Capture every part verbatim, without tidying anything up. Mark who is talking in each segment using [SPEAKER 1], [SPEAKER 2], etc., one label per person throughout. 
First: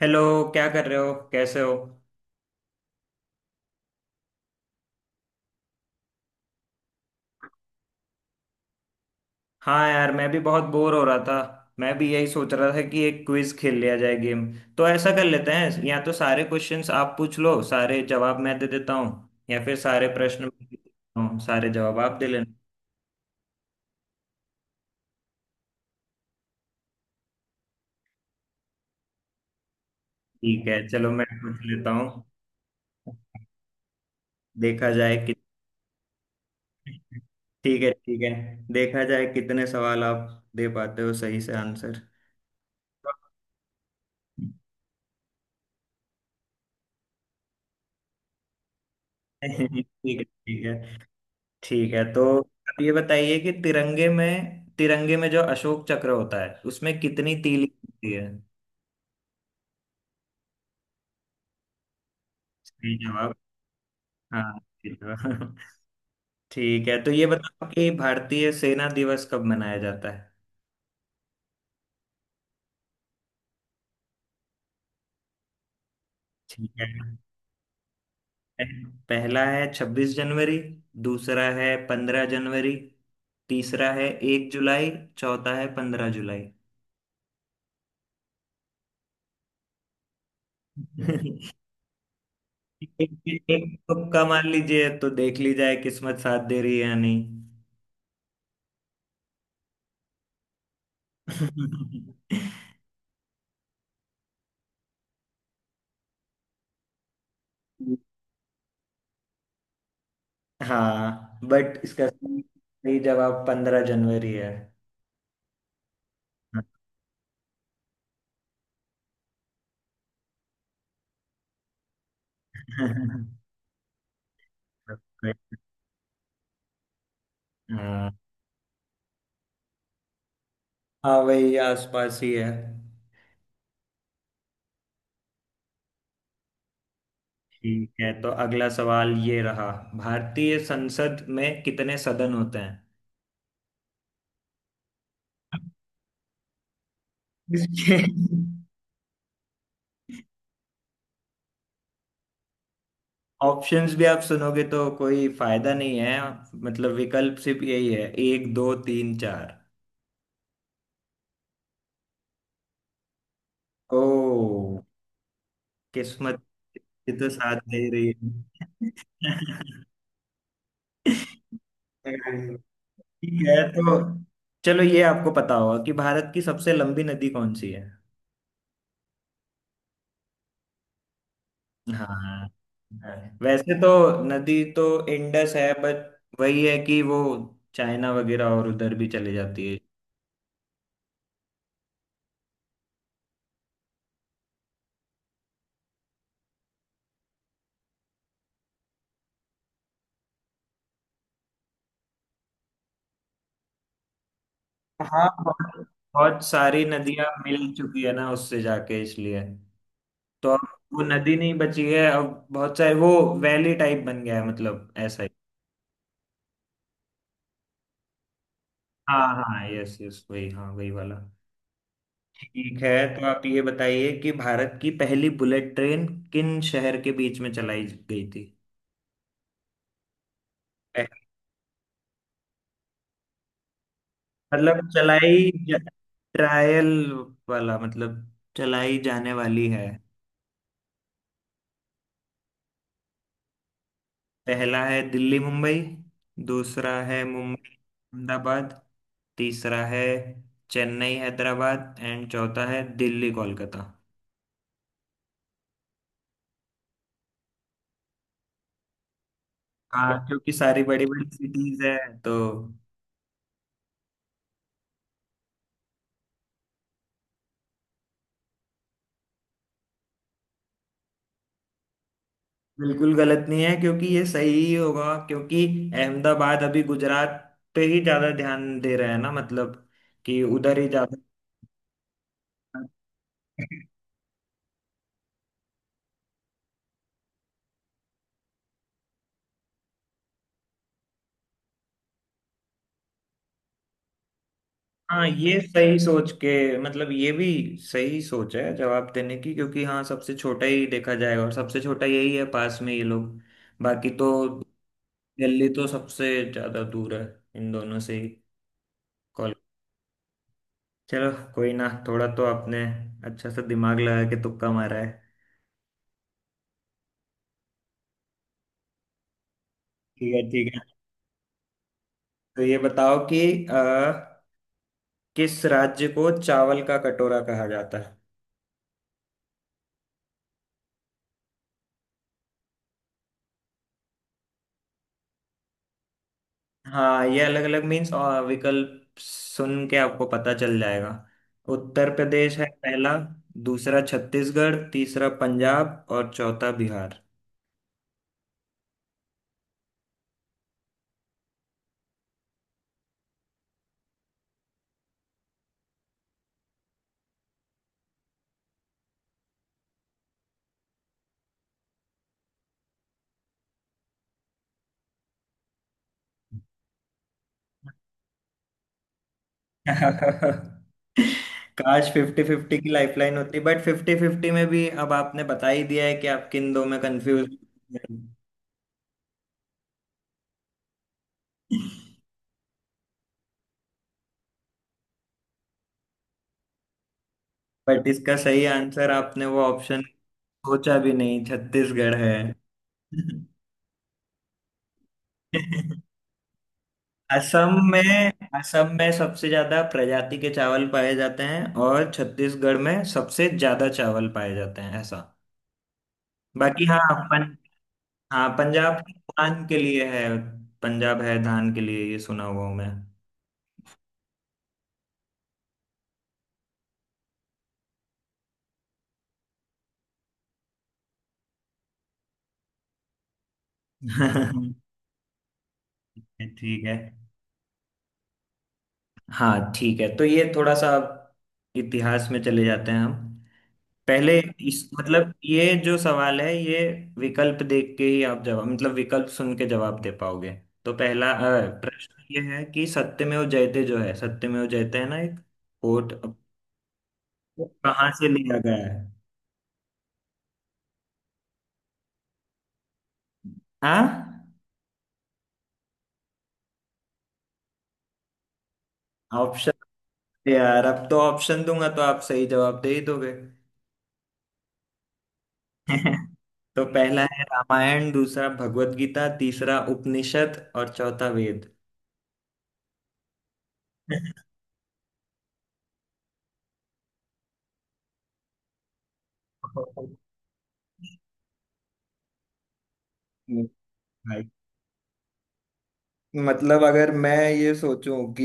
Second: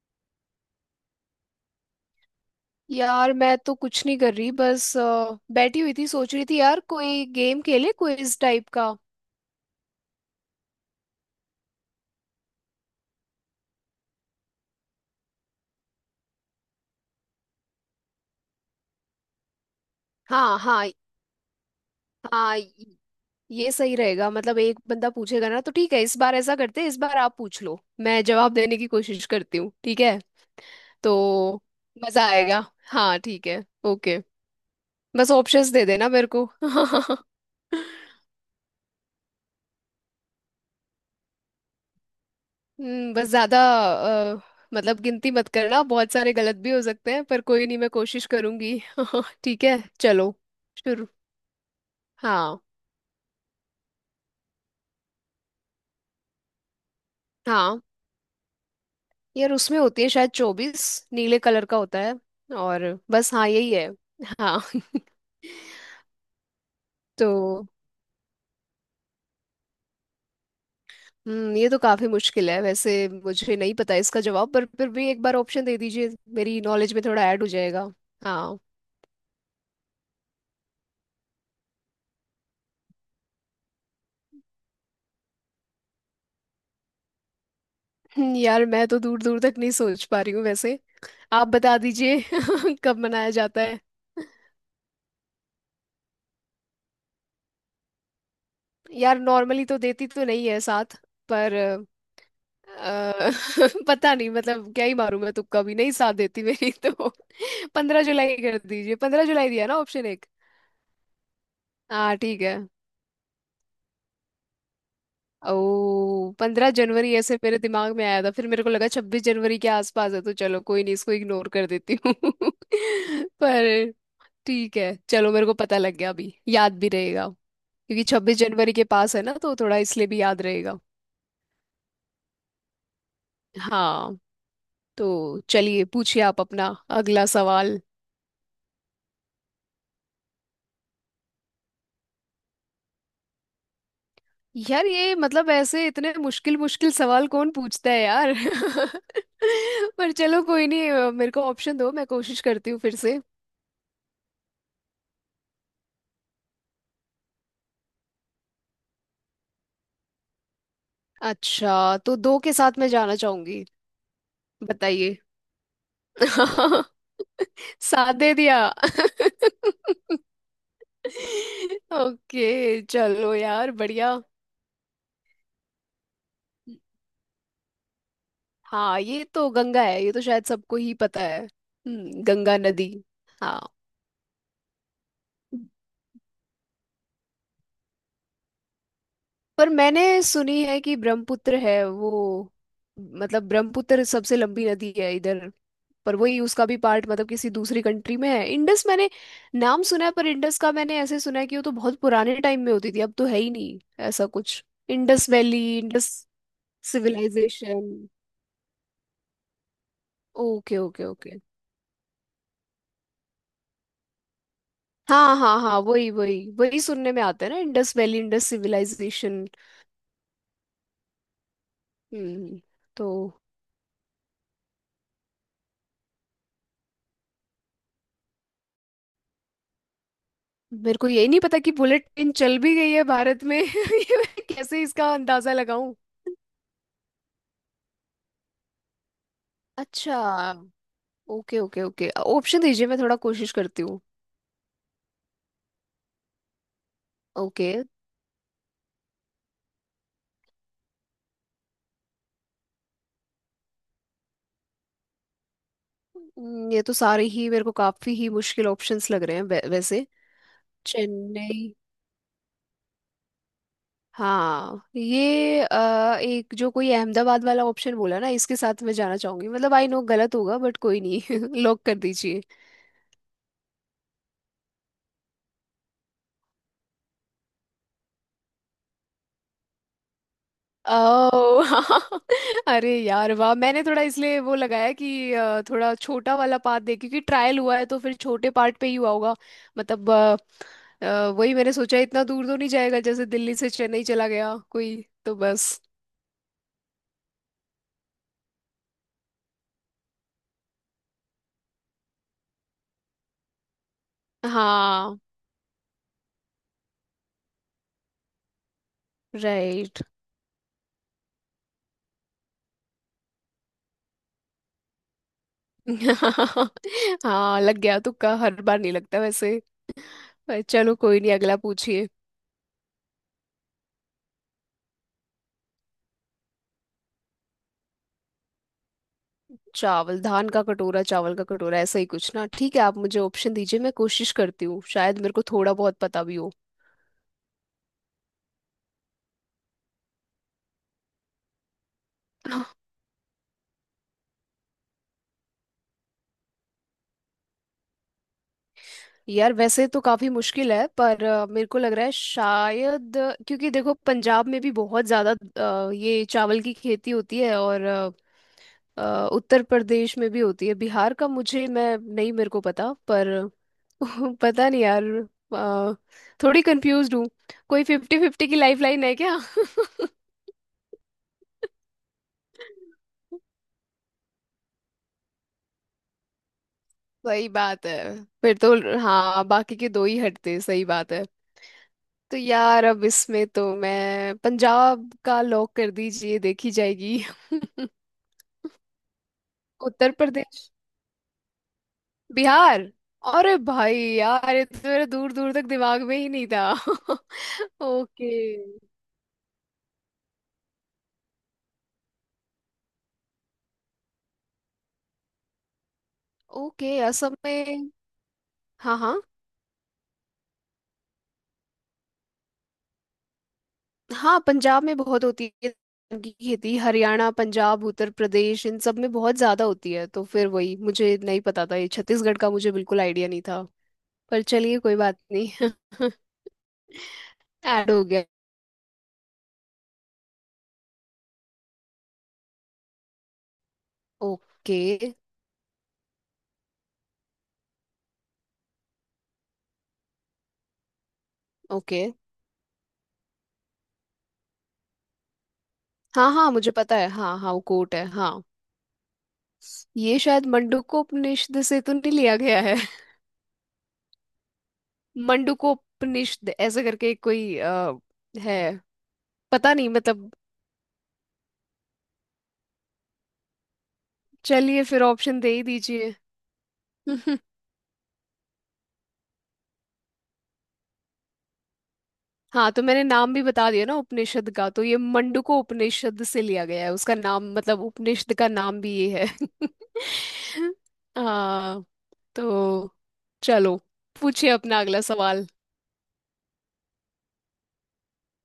[SPEAKER 1] Hello. क्या कर रहे हो, कैसे हो?
[SPEAKER 2] यार, मैं तो कुछ नहीं कर रही, बस अ, बैठी हुई थी। सोच रही थी यार, कोई गेम खेले, क्विज टाइप का।
[SPEAKER 1] हाँ यार, मैं भी बहुत बोर हो रहा था, मैं भी यही सोच रहा था कि एक क्विज खेल लिया जाए, गेम। तो ऐसा कर लेते हैं, या तो सारे क्वेश्चंस आप पूछ लो, सारे जवाब मैं दे देता हूँ, या फिर सारे प्रश्न
[SPEAKER 2] हाँ,
[SPEAKER 1] मैं दे
[SPEAKER 2] हाँ।
[SPEAKER 1] देता हूँ, सारे जवाब आप दे लेना।
[SPEAKER 2] हाँ, ये सही रहेगा। मतलब एक बंदा पूछेगा ना, तो ठीक है। इस बार ऐसा करते हैं, इस बार आप पूछ लो, मैं जवाब देने की कोशिश करती हूँ। ठीक है
[SPEAKER 1] ठीक है, चलो मैं
[SPEAKER 2] तो
[SPEAKER 1] पूछ लेता हूँ।
[SPEAKER 2] मजा आएगा। हाँ, ठीक है, ओके।
[SPEAKER 1] देखा जाए
[SPEAKER 2] बस
[SPEAKER 1] कि
[SPEAKER 2] ऑप्शंस दे देना मेरे को।
[SPEAKER 1] ठीक है, ठीक है। देखा जाए कितने सवाल आप दे पाते हो सही से आंसर।
[SPEAKER 2] हम्म, बस ज्यादा अ, मतलब गिनती मत करना, बहुत सारे गलत भी हो सकते हैं, पर कोई नहीं, मैं कोशिश करूंगी। ठीक है,
[SPEAKER 1] ठीक है,
[SPEAKER 2] चलो
[SPEAKER 1] ठीक है।
[SPEAKER 2] शुरू।
[SPEAKER 1] ठीक है, तो
[SPEAKER 2] हाँ,
[SPEAKER 1] आप ये बताइए कि तिरंगे में तिरंगे में जो अशोक चक्र होता है उसमें कितनी तीली
[SPEAKER 2] हाँ।
[SPEAKER 1] होती है।
[SPEAKER 2] यार, उसमें होती है शायद चौबीस। नीले कलर का होता है। और
[SPEAKER 1] सही
[SPEAKER 2] बस,
[SPEAKER 1] जवाब।
[SPEAKER 2] हाँ, यही है।
[SPEAKER 1] हाँ,
[SPEAKER 2] हाँ।
[SPEAKER 1] सही जवाब। ठीक है, तो ये
[SPEAKER 2] तो
[SPEAKER 1] बताओ कि भारतीय सेना दिवस कब मनाया जाता है।
[SPEAKER 2] हम्म ये तो काफी मुश्किल है वैसे। मुझे नहीं पता इसका जवाब, पर फिर भी एक बार ऑप्शन दे दीजिए, मेरी
[SPEAKER 1] ठीक है।
[SPEAKER 2] नॉलेज में थोड़ा ऐड हो जाएगा। हाँ।
[SPEAKER 1] पह- पहला है छब्बीस जनवरी, दूसरा है पंद्रह जनवरी, तीसरा है एक जुलाई, चौथा है पंद्रह जुलाई।
[SPEAKER 2] हम्म, यार, मैं तो दूर दूर तक नहीं सोच पा रही हूँ वैसे। आप बता दीजिए कब
[SPEAKER 1] एक
[SPEAKER 2] मनाया जाता
[SPEAKER 1] एक
[SPEAKER 2] है।
[SPEAKER 1] तुक्का मार लीजिए, तो देख ली जाए किस्मत साथ दे रही है या नहीं।
[SPEAKER 2] यार, नॉर्मली तो देती तो नहीं है साथ, पर अ, पता नहीं मतलब, क्या ही मारूं, मैं तुक्का भी नहीं, साथ देती मेरी तो। पंद्रह जुलाई कर दीजिए, पंद्रह जुलाई दिया ना ऑप्शन एक।
[SPEAKER 1] हाँ, बट इसका
[SPEAKER 2] हाँ, ठीक
[SPEAKER 1] सही
[SPEAKER 2] है।
[SPEAKER 1] सही जवाब पंद्रह जनवरी है।
[SPEAKER 2] ओ, पंद्रह जनवरी ऐसे मेरे दिमाग में आया था, फिर मेरे को लगा छब्बीस जनवरी के आसपास है, तो चलो कोई नहीं, इसको इग्नोर कर देती हूँ। पर ठीक है, चलो मेरे को पता लग गया, अभी याद भी रहेगा। क्योंकि
[SPEAKER 1] हाँ,
[SPEAKER 2] छब्बीस जनवरी के पास है ना, तो थोड़ा इसलिए भी याद रहेगा।
[SPEAKER 1] हाँ वही आसपास ही है।
[SPEAKER 2] हाँ, तो चलिए पूछिए आप अपना अगला सवाल।
[SPEAKER 1] ठीक है, तो अगला सवाल ये रहा। भारतीय संसद में कितने सदन होते हैं?
[SPEAKER 2] यार, ये मतलब ऐसे इतने मुश्किल मुश्किल सवाल कौन पूछता
[SPEAKER 1] इसके
[SPEAKER 2] है यार। पर चलो कोई नहीं, अ, मेरे को ऑप्शन दो, मैं कोशिश करती हूँ फिर से।
[SPEAKER 1] ऑप्शंस भी आप सुनोगे तो कोई फायदा नहीं है। मतलब विकल्प सिर्फ यही है, एक दो तीन चार।
[SPEAKER 2] अच्छा, तो दो के साथ मैं जाना चाहूंगी।
[SPEAKER 1] ओ
[SPEAKER 2] बताइए।
[SPEAKER 1] किस्मत, ये तो साथ दे रही
[SPEAKER 2] साथ दे दिया।
[SPEAKER 1] है।
[SPEAKER 2] ओके, चलो
[SPEAKER 1] ठीक है,
[SPEAKER 2] यार,
[SPEAKER 1] तो
[SPEAKER 2] बढ़िया।
[SPEAKER 1] चलो ये आपको पता होगा कि भारत की सबसे लंबी नदी कौन सी है।
[SPEAKER 2] हाँ, ये तो गंगा है, ये तो शायद सबको ही पता है।
[SPEAKER 1] हाँ,
[SPEAKER 2] हम्म, गंगा नदी।
[SPEAKER 1] हाँ।
[SPEAKER 2] हाँ।
[SPEAKER 1] वैसे तो नदी तो इंडस है, बट वही है कि वो चाइना वगैरह और उधर भी चली जाती
[SPEAKER 2] पर
[SPEAKER 1] है।
[SPEAKER 2] मैंने सुनी है कि ब्रह्मपुत्र है वो, मतलब ब्रह्मपुत्र सबसे लंबी नदी है इधर। पर वही, उसका भी पार्ट मतलब किसी दूसरी कंट्री में है। इंडस मैंने नाम सुना है, पर इंडस का मैंने ऐसे सुना है कि वो तो बहुत पुराने टाइम में होती थी, अब तो है ही नहीं, ऐसा कुछ।
[SPEAKER 1] हाँ,
[SPEAKER 2] इंडस वैली,
[SPEAKER 1] बहुत
[SPEAKER 2] इंडस
[SPEAKER 1] बहुत सारी नदियां मिल चुकी
[SPEAKER 2] सिविलाइजेशन।
[SPEAKER 1] है ना उससे जाके, इसलिए तो अब
[SPEAKER 2] ओके,
[SPEAKER 1] वो
[SPEAKER 2] ओके,
[SPEAKER 1] नदी
[SPEAKER 2] ओके।
[SPEAKER 1] नहीं बची है। अब बहुत सारे वो वैली टाइप बन गया है, मतलब ऐसा ही।
[SPEAKER 2] हाँ, हाँ, हाँ, वही वही वही सुनने में आता है ना, इंडस वैली, इंडस
[SPEAKER 1] हाँ
[SPEAKER 2] सिविलाइजेशन।
[SPEAKER 1] हाँ, यस यस, वही, हाँ वही वाला।
[SPEAKER 2] हम्म।
[SPEAKER 1] ठीक है,
[SPEAKER 2] तो
[SPEAKER 1] तो आप ये बताइए कि भारत की पहली बुलेट ट्रेन किन शहर के बीच में चलाई गई थी।
[SPEAKER 2] मेरे को
[SPEAKER 1] पह-
[SPEAKER 2] यही नहीं पता कि बुलेट ट्रेन चल भी गई है भारत में। ये मैं कैसे
[SPEAKER 1] मतलब
[SPEAKER 2] इसका
[SPEAKER 1] चलाई
[SPEAKER 2] अंदाजा
[SPEAKER 1] ज-
[SPEAKER 2] लगाऊं।
[SPEAKER 1] ट्रायल वाला, मतलब चलाई जाने वाली है।
[SPEAKER 2] अच्छा, ओके ओके ओके, ऑप्शन दीजिए, मैं थोड़ा कोशिश करती हूँ।
[SPEAKER 1] पहला है दिल्ली मुंबई, दूसरा है
[SPEAKER 2] ओके।
[SPEAKER 1] मुंबई अहमदाबाद, तीसरा है चेन्नई हैदराबाद एंड चौथा है दिल्ली कोलकाता।
[SPEAKER 2] हम्म, ये तो सारे ही मेरे को काफी ही मुश्किल ऑप्शंस लग रहे हैं वै- वैसे।
[SPEAKER 1] हाँ, क्योंकि सारी बड़ी बड़ी
[SPEAKER 2] चेन्नई।
[SPEAKER 1] सिटीज है तो।
[SPEAKER 2] हाँ, ये अ, एक जो कोई अहमदाबाद वाला ऑप्शन बोला ना, इसके साथ मैं जाना चाहूंगी। मतलब, आई नो गलत होगा बट, कोई नहीं। लॉक कर दीजिए।
[SPEAKER 1] बिल्कुल गलत नहीं है, क्योंकि ये सही ही होगा, क्योंकि अहमदाबाद अभी गुजरात पे ही ज्यादा ध्यान दे रहा है ना, मतलब कि उधर ही ज्यादा।
[SPEAKER 2] ओह। हाँ। अरे यार, वाह, मैंने थोड़ा इसलिए वो लगाया कि अ, थोड़ा छोटा वाला पार्ट दे, क्योंकि ट्रायल हुआ है तो फिर छोटे पार्ट पे ही हुआ होगा। मतलब अ, अ, वही मैंने सोचा, इतना दूर तो नहीं जाएगा, जैसे दिल्ली से चेन्नई चला गया कोई।
[SPEAKER 1] हाँ,
[SPEAKER 2] तो
[SPEAKER 1] ये
[SPEAKER 2] बस।
[SPEAKER 1] सही सोच के, मतलब ये भी सही सोच है जवाब देने की, क्योंकि हाँ, सबसे छोटा ही देखा जाएगा और सबसे छोटा यही है, पास में ये लोग। बाकी तो
[SPEAKER 2] हाँ।
[SPEAKER 1] दिल्ली तो सबसे ज्यादा दूर है इन दोनों से ही। Call,
[SPEAKER 2] right.
[SPEAKER 1] चलो कोई ना, थोड़ा तो आपने अच्छा सा दिमाग लगा के तुक्का मारा है।
[SPEAKER 2] हाँ, लग गया तुक्का, हर बार नहीं लगता वैसे।
[SPEAKER 1] ठीक है,
[SPEAKER 2] पर
[SPEAKER 1] ठीक है।
[SPEAKER 2] चलो कोई नहीं, अगला पूछिए।
[SPEAKER 1] तो ये बताओ कि अ, किस राज्य को चावल का कटोरा कहा जाता है?
[SPEAKER 2] चावल, धान का कटोरा, चावल का कटोरा, ऐसा ही कुछ ना। ठीक है, आप मुझे ऑप्शन दीजिए, मैं कोशिश करती हूँ, शायद मेरे को थोड़ा बहुत पता भी हो।
[SPEAKER 1] हाँ, ये अलग अलग मीन्स, और विकल्प सुन के आपको पता चल जाएगा। उत्तर प्रदेश है पहला, दूसरा छत्तीसगढ़, तीसरा पंजाब और चौथा बिहार।
[SPEAKER 2] यार, वैसे तो काफी मुश्किल है, पर अ, मेरे को लग रहा है शायद, अ, क्योंकि देखो पंजाब में भी बहुत ज्यादा अ, ये चावल की खेती होती है, और अ, अ, उत्तर प्रदेश में भी होती है। बिहार का मुझे, मैं नहीं मेरे को पता। पर पता नहीं यार। अ, थोड़ी कंफ्यूज हूँ। कोई फिफ्टी फिफ्टी की लाइफ लाइन है क्या?
[SPEAKER 1] काश फिफ्टी फिफ्टी की लाइफलाइन होती, बट फिफ्टी फिफ्टी में भी अब आपने बता ही दिया है कि आप किन दो में
[SPEAKER 2] सही
[SPEAKER 1] कंफ्यूज।
[SPEAKER 2] बात है। फिर तो हाँ, बाकी के दो ही हटते, सही बात है। तो यार, अब इसमें तो मैं पंजाब का, लॉक कर दीजिए, देखी जाएगी।
[SPEAKER 1] बट इसका सही आंसर आपने वो ऑप्शन
[SPEAKER 2] उत्तर प्रदेश,
[SPEAKER 1] सोचा भी नहीं, छत्तीसगढ़ है।
[SPEAKER 2] बिहार। अरे भाई, यार ये तो मेरा दूर दूर तक दिमाग में ही नहीं था।
[SPEAKER 1] असम
[SPEAKER 2] ओके,
[SPEAKER 1] में, असम में सबसे ज्यादा प्रजाति के चावल पाए जाते हैं और छत्तीसगढ़ में सबसे ज्यादा चावल पाए जाते हैं, ऐसा। बाकी
[SPEAKER 2] ओके,
[SPEAKER 1] हाँ,
[SPEAKER 2] असम
[SPEAKER 1] पन,
[SPEAKER 2] में।
[SPEAKER 1] हाँ
[SPEAKER 2] हाँ,
[SPEAKER 1] पंजाब की
[SPEAKER 2] हाँ,
[SPEAKER 1] धान के लिए है। पंजाब है धान के लिए, ये सुना हुआ हूँ मैं।
[SPEAKER 2] हाँ, पंजाब में बहुत होती है धान की खेती, हरियाणा, पंजाब, उत्तर प्रदेश, इन सब में बहुत ज्यादा होती है। तो फिर वही, मुझे नहीं पता था, ये छत्तीसगढ़ का मुझे बिल्कुल आइडिया नहीं था। पर चलिए कोई बात नहीं।
[SPEAKER 1] ठीक है।
[SPEAKER 2] ऐड हो गया।
[SPEAKER 1] हाँ ठीक है, तो ये थोड़ा सा इतिहास में चले जाते हैं हम। पहले
[SPEAKER 2] ओके,
[SPEAKER 1] इस, मतलब ये जो सवाल है, ये विकल्प देख के ही आप जवाब, मतलब विकल्प सुन के जवाब दे पाओगे। तो पहला अ,
[SPEAKER 2] ओके।
[SPEAKER 1] प्रश्न ये है कि सत्यमेव जयते जो है, सत्यमेव जयते है ना, एक कोट,
[SPEAKER 2] हाँ,
[SPEAKER 1] अब
[SPEAKER 2] हाँ, मुझे पता है, हाँ, हाँ, वो
[SPEAKER 1] वो
[SPEAKER 2] कोट है,
[SPEAKER 1] कहाँ से
[SPEAKER 2] हाँ।
[SPEAKER 1] लिया गया है।
[SPEAKER 2] ये शायद मंडूकोपनिषद से तो नहीं लिया गया है?
[SPEAKER 1] हाँ,
[SPEAKER 2] मंडूकोपनिषद ऐसे करके कोई आ, है। पता नहीं
[SPEAKER 1] ऑप्शन।
[SPEAKER 2] मतलब।
[SPEAKER 1] यार अब तो ऑप्शन दूंगा तो आप सही जवाब दे ही दोगे।
[SPEAKER 2] चलिए फिर ऑप्शन दे ही दीजिए।
[SPEAKER 1] तो पहला है रामायण, दूसरा भगवत गीता, तीसरा उपनिषद और चौथा वेद।
[SPEAKER 2] हाँ, तो मैंने नाम भी बता दिया ना उपनिषद का। तो ये मंडूको उपनिषद से लिया गया है, उसका नाम, मतलब उपनिषद का नाम भी ये है। हाँ। तो चलो,
[SPEAKER 1] भाई,
[SPEAKER 2] पूछिए अपना अगला सवाल।
[SPEAKER 1] मतलब अगर मैं ये सोचूं कि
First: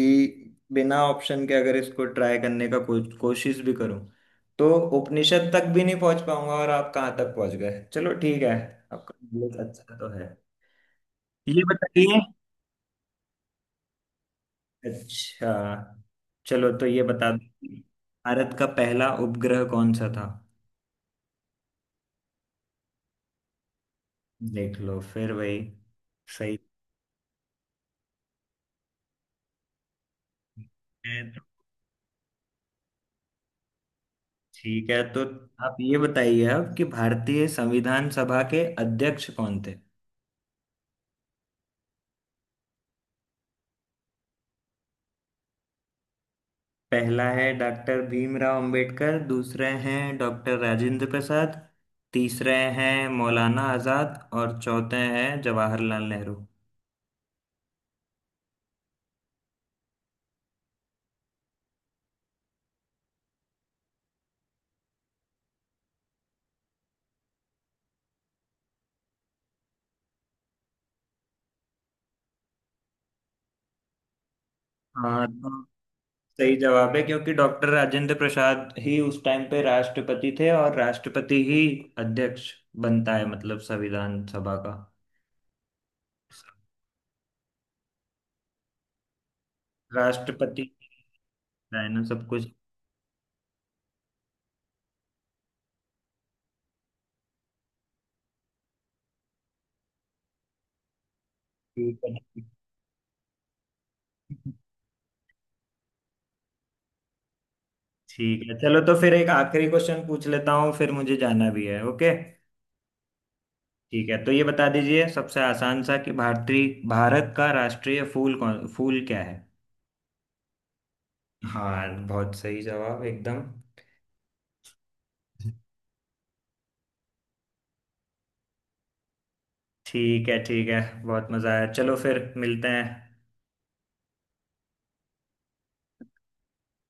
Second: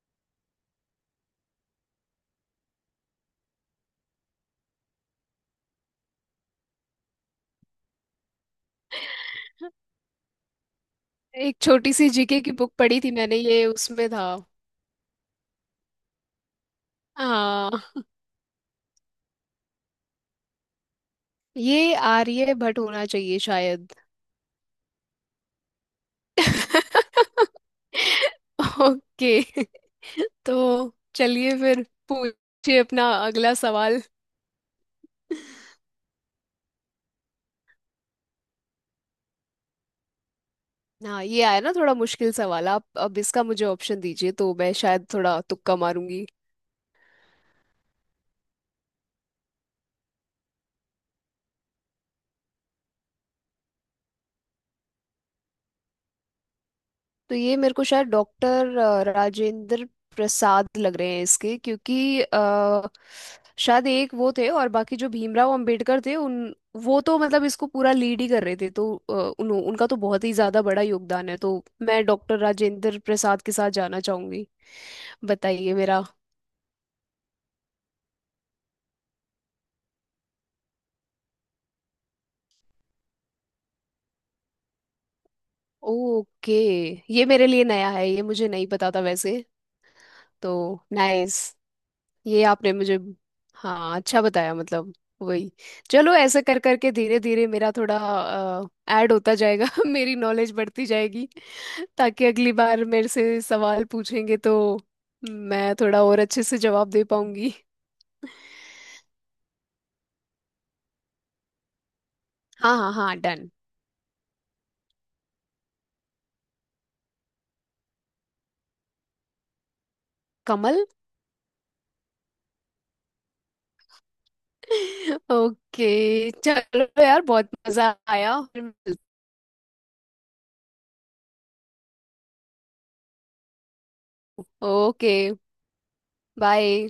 [SPEAKER 1] बिना ऑप्शन के अगर इसको ट्राई करने का को, कोशिश भी करूं, तो उपनिषद तक भी नहीं पहुंच पाऊंगा, और आप कहाँ तक पहुंच गए। चलो ठीक है, आपका नॉलेज अच्छा तो है।
[SPEAKER 2] एक
[SPEAKER 1] ये
[SPEAKER 2] छोटी सी
[SPEAKER 1] बताइए,
[SPEAKER 2] जीके की बुक पढ़ी थी मैंने, ये उसमें था।
[SPEAKER 1] अच्छा चलो, तो ये बता दो कि
[SPEAKER 2] हाँ,
[SPEAKER 1] भारत का पहला उपग्रह कौन सा था।
[SPEAKER 2] ये आर्य भट्ट होना चाहिए शायद।
[SPEAKER 1] देख लो, फिर वही सही
[SPEAKER 2] ओके। तो
[SPEAKER 1] है तो।
[SPEAKER 2] चलिए फिर, पूछिए अपना अगला सवाल।
[SPEAKER 1] ठीक है, तो आप ये बताइए अब कि भारतीय संविधान सभा के अध्यक्ष कौन थे।
[SPEAKER 2] हाँ, ये आया ना थोड़ा मुश्किल सवाल आप अब। इसका मुझे ऑप्शन दीजिए, तो मैं शायद थोड़ा तुक्का मारूंगी।
[SPEAKER 1] पहला है डॉक्टर भीमराव अंबेडकर, दूसरे हैं डॉक्टर राजेंद्र प्रसाद, तीसरे हैं मौलाना आजाद और चौथे हैं जवाहरलाल नेहरू।
[SPEAKER 2] तो ये मेरे को शायद डॉक्टर राजेंद्र प्रसाद लग रहे हैं इसके, क्योंकि अ, शायद एक वो थे, और बाकी जो भीमराव अंबेडकर थे, उन वो तो मतलब इसको पूरा लीड ही कर रहे थे। तो अ, उन, उनका तो बहुत ही ज़्यादा बड़ा योगदान है। तो मैं डॉक्टर राजेंद्र प्रसाद के साथ जाना चाहूंगी।
[SPEAKER 1] हाँ, तो
[SPEAKER 2] बताइए मेरा।
[SPEAKER 1] सही जवाब है, क्योंकि डॉक्टर राजेंद्र प्रसाद ही उस टाइम पे राष्ट्रपति थे, और राष्ट्रपति ही अध्यक्ष बनता है, मतलब संविधान सभा का।
[SPEAKER 2] ओके। ये मेरे लिए नया है, ये मुझे नहीं पता था वैसे।
[SPEAKER 1] राष्ट्रपति
[SPEAKER 2] तो नाइस।
[SPEAKER 1] है ना सब
[SPEAKER 2] ये
[SPEAKER 1] कुछ।
[SPEAKER 2] आपने मुझे, हाँ, अच्छा बताया। मतलब वही। चलो, ऐसे कर करके धीरे धीरे मेरा थोड़ा ऐड होता जाएगा। मेरी नॉलेज बढ़ती जाएगी,
[SPEAKER 1] ठीक
[SPEAKER 2] ताकि
[SPEAKER 1] है,
[SPEAKER 2] अगली बार मेरे से सवाल पूछेंगे तो मैं थोड़ा और अच्छे से जवाब दे पाऊंगी।
[SPEAKER 1] ठीक है, चलो, तो फिर एक आखिरी क्वेश्चन पूछ लेता हूँ, फिर मुझे जाना भी है। ओके,
[SPEAKER 2] हाँ, हाँ, हाँ, डन।
[SPEAKER 1] ठीक है, तो ये बता दीजिए सबसे आसान सा कि भारतीय भारत का राष्ट्रीय फूल कौन फूल क्या है?
[SPEAKER 2] कमल।
[SPEAKER 1] हाँ हाँ, बहुत सही जवाब एकदम।
[SPEAKER 2] ओके, चलो यार, बहुत मजा आया, फिर मिलते-।
[SPEAKER 1] ठीक है, ठीक है, बहुत मजा आया, चलो फिर मिलते हैं।
[SPEAKER 2] Okay, bye.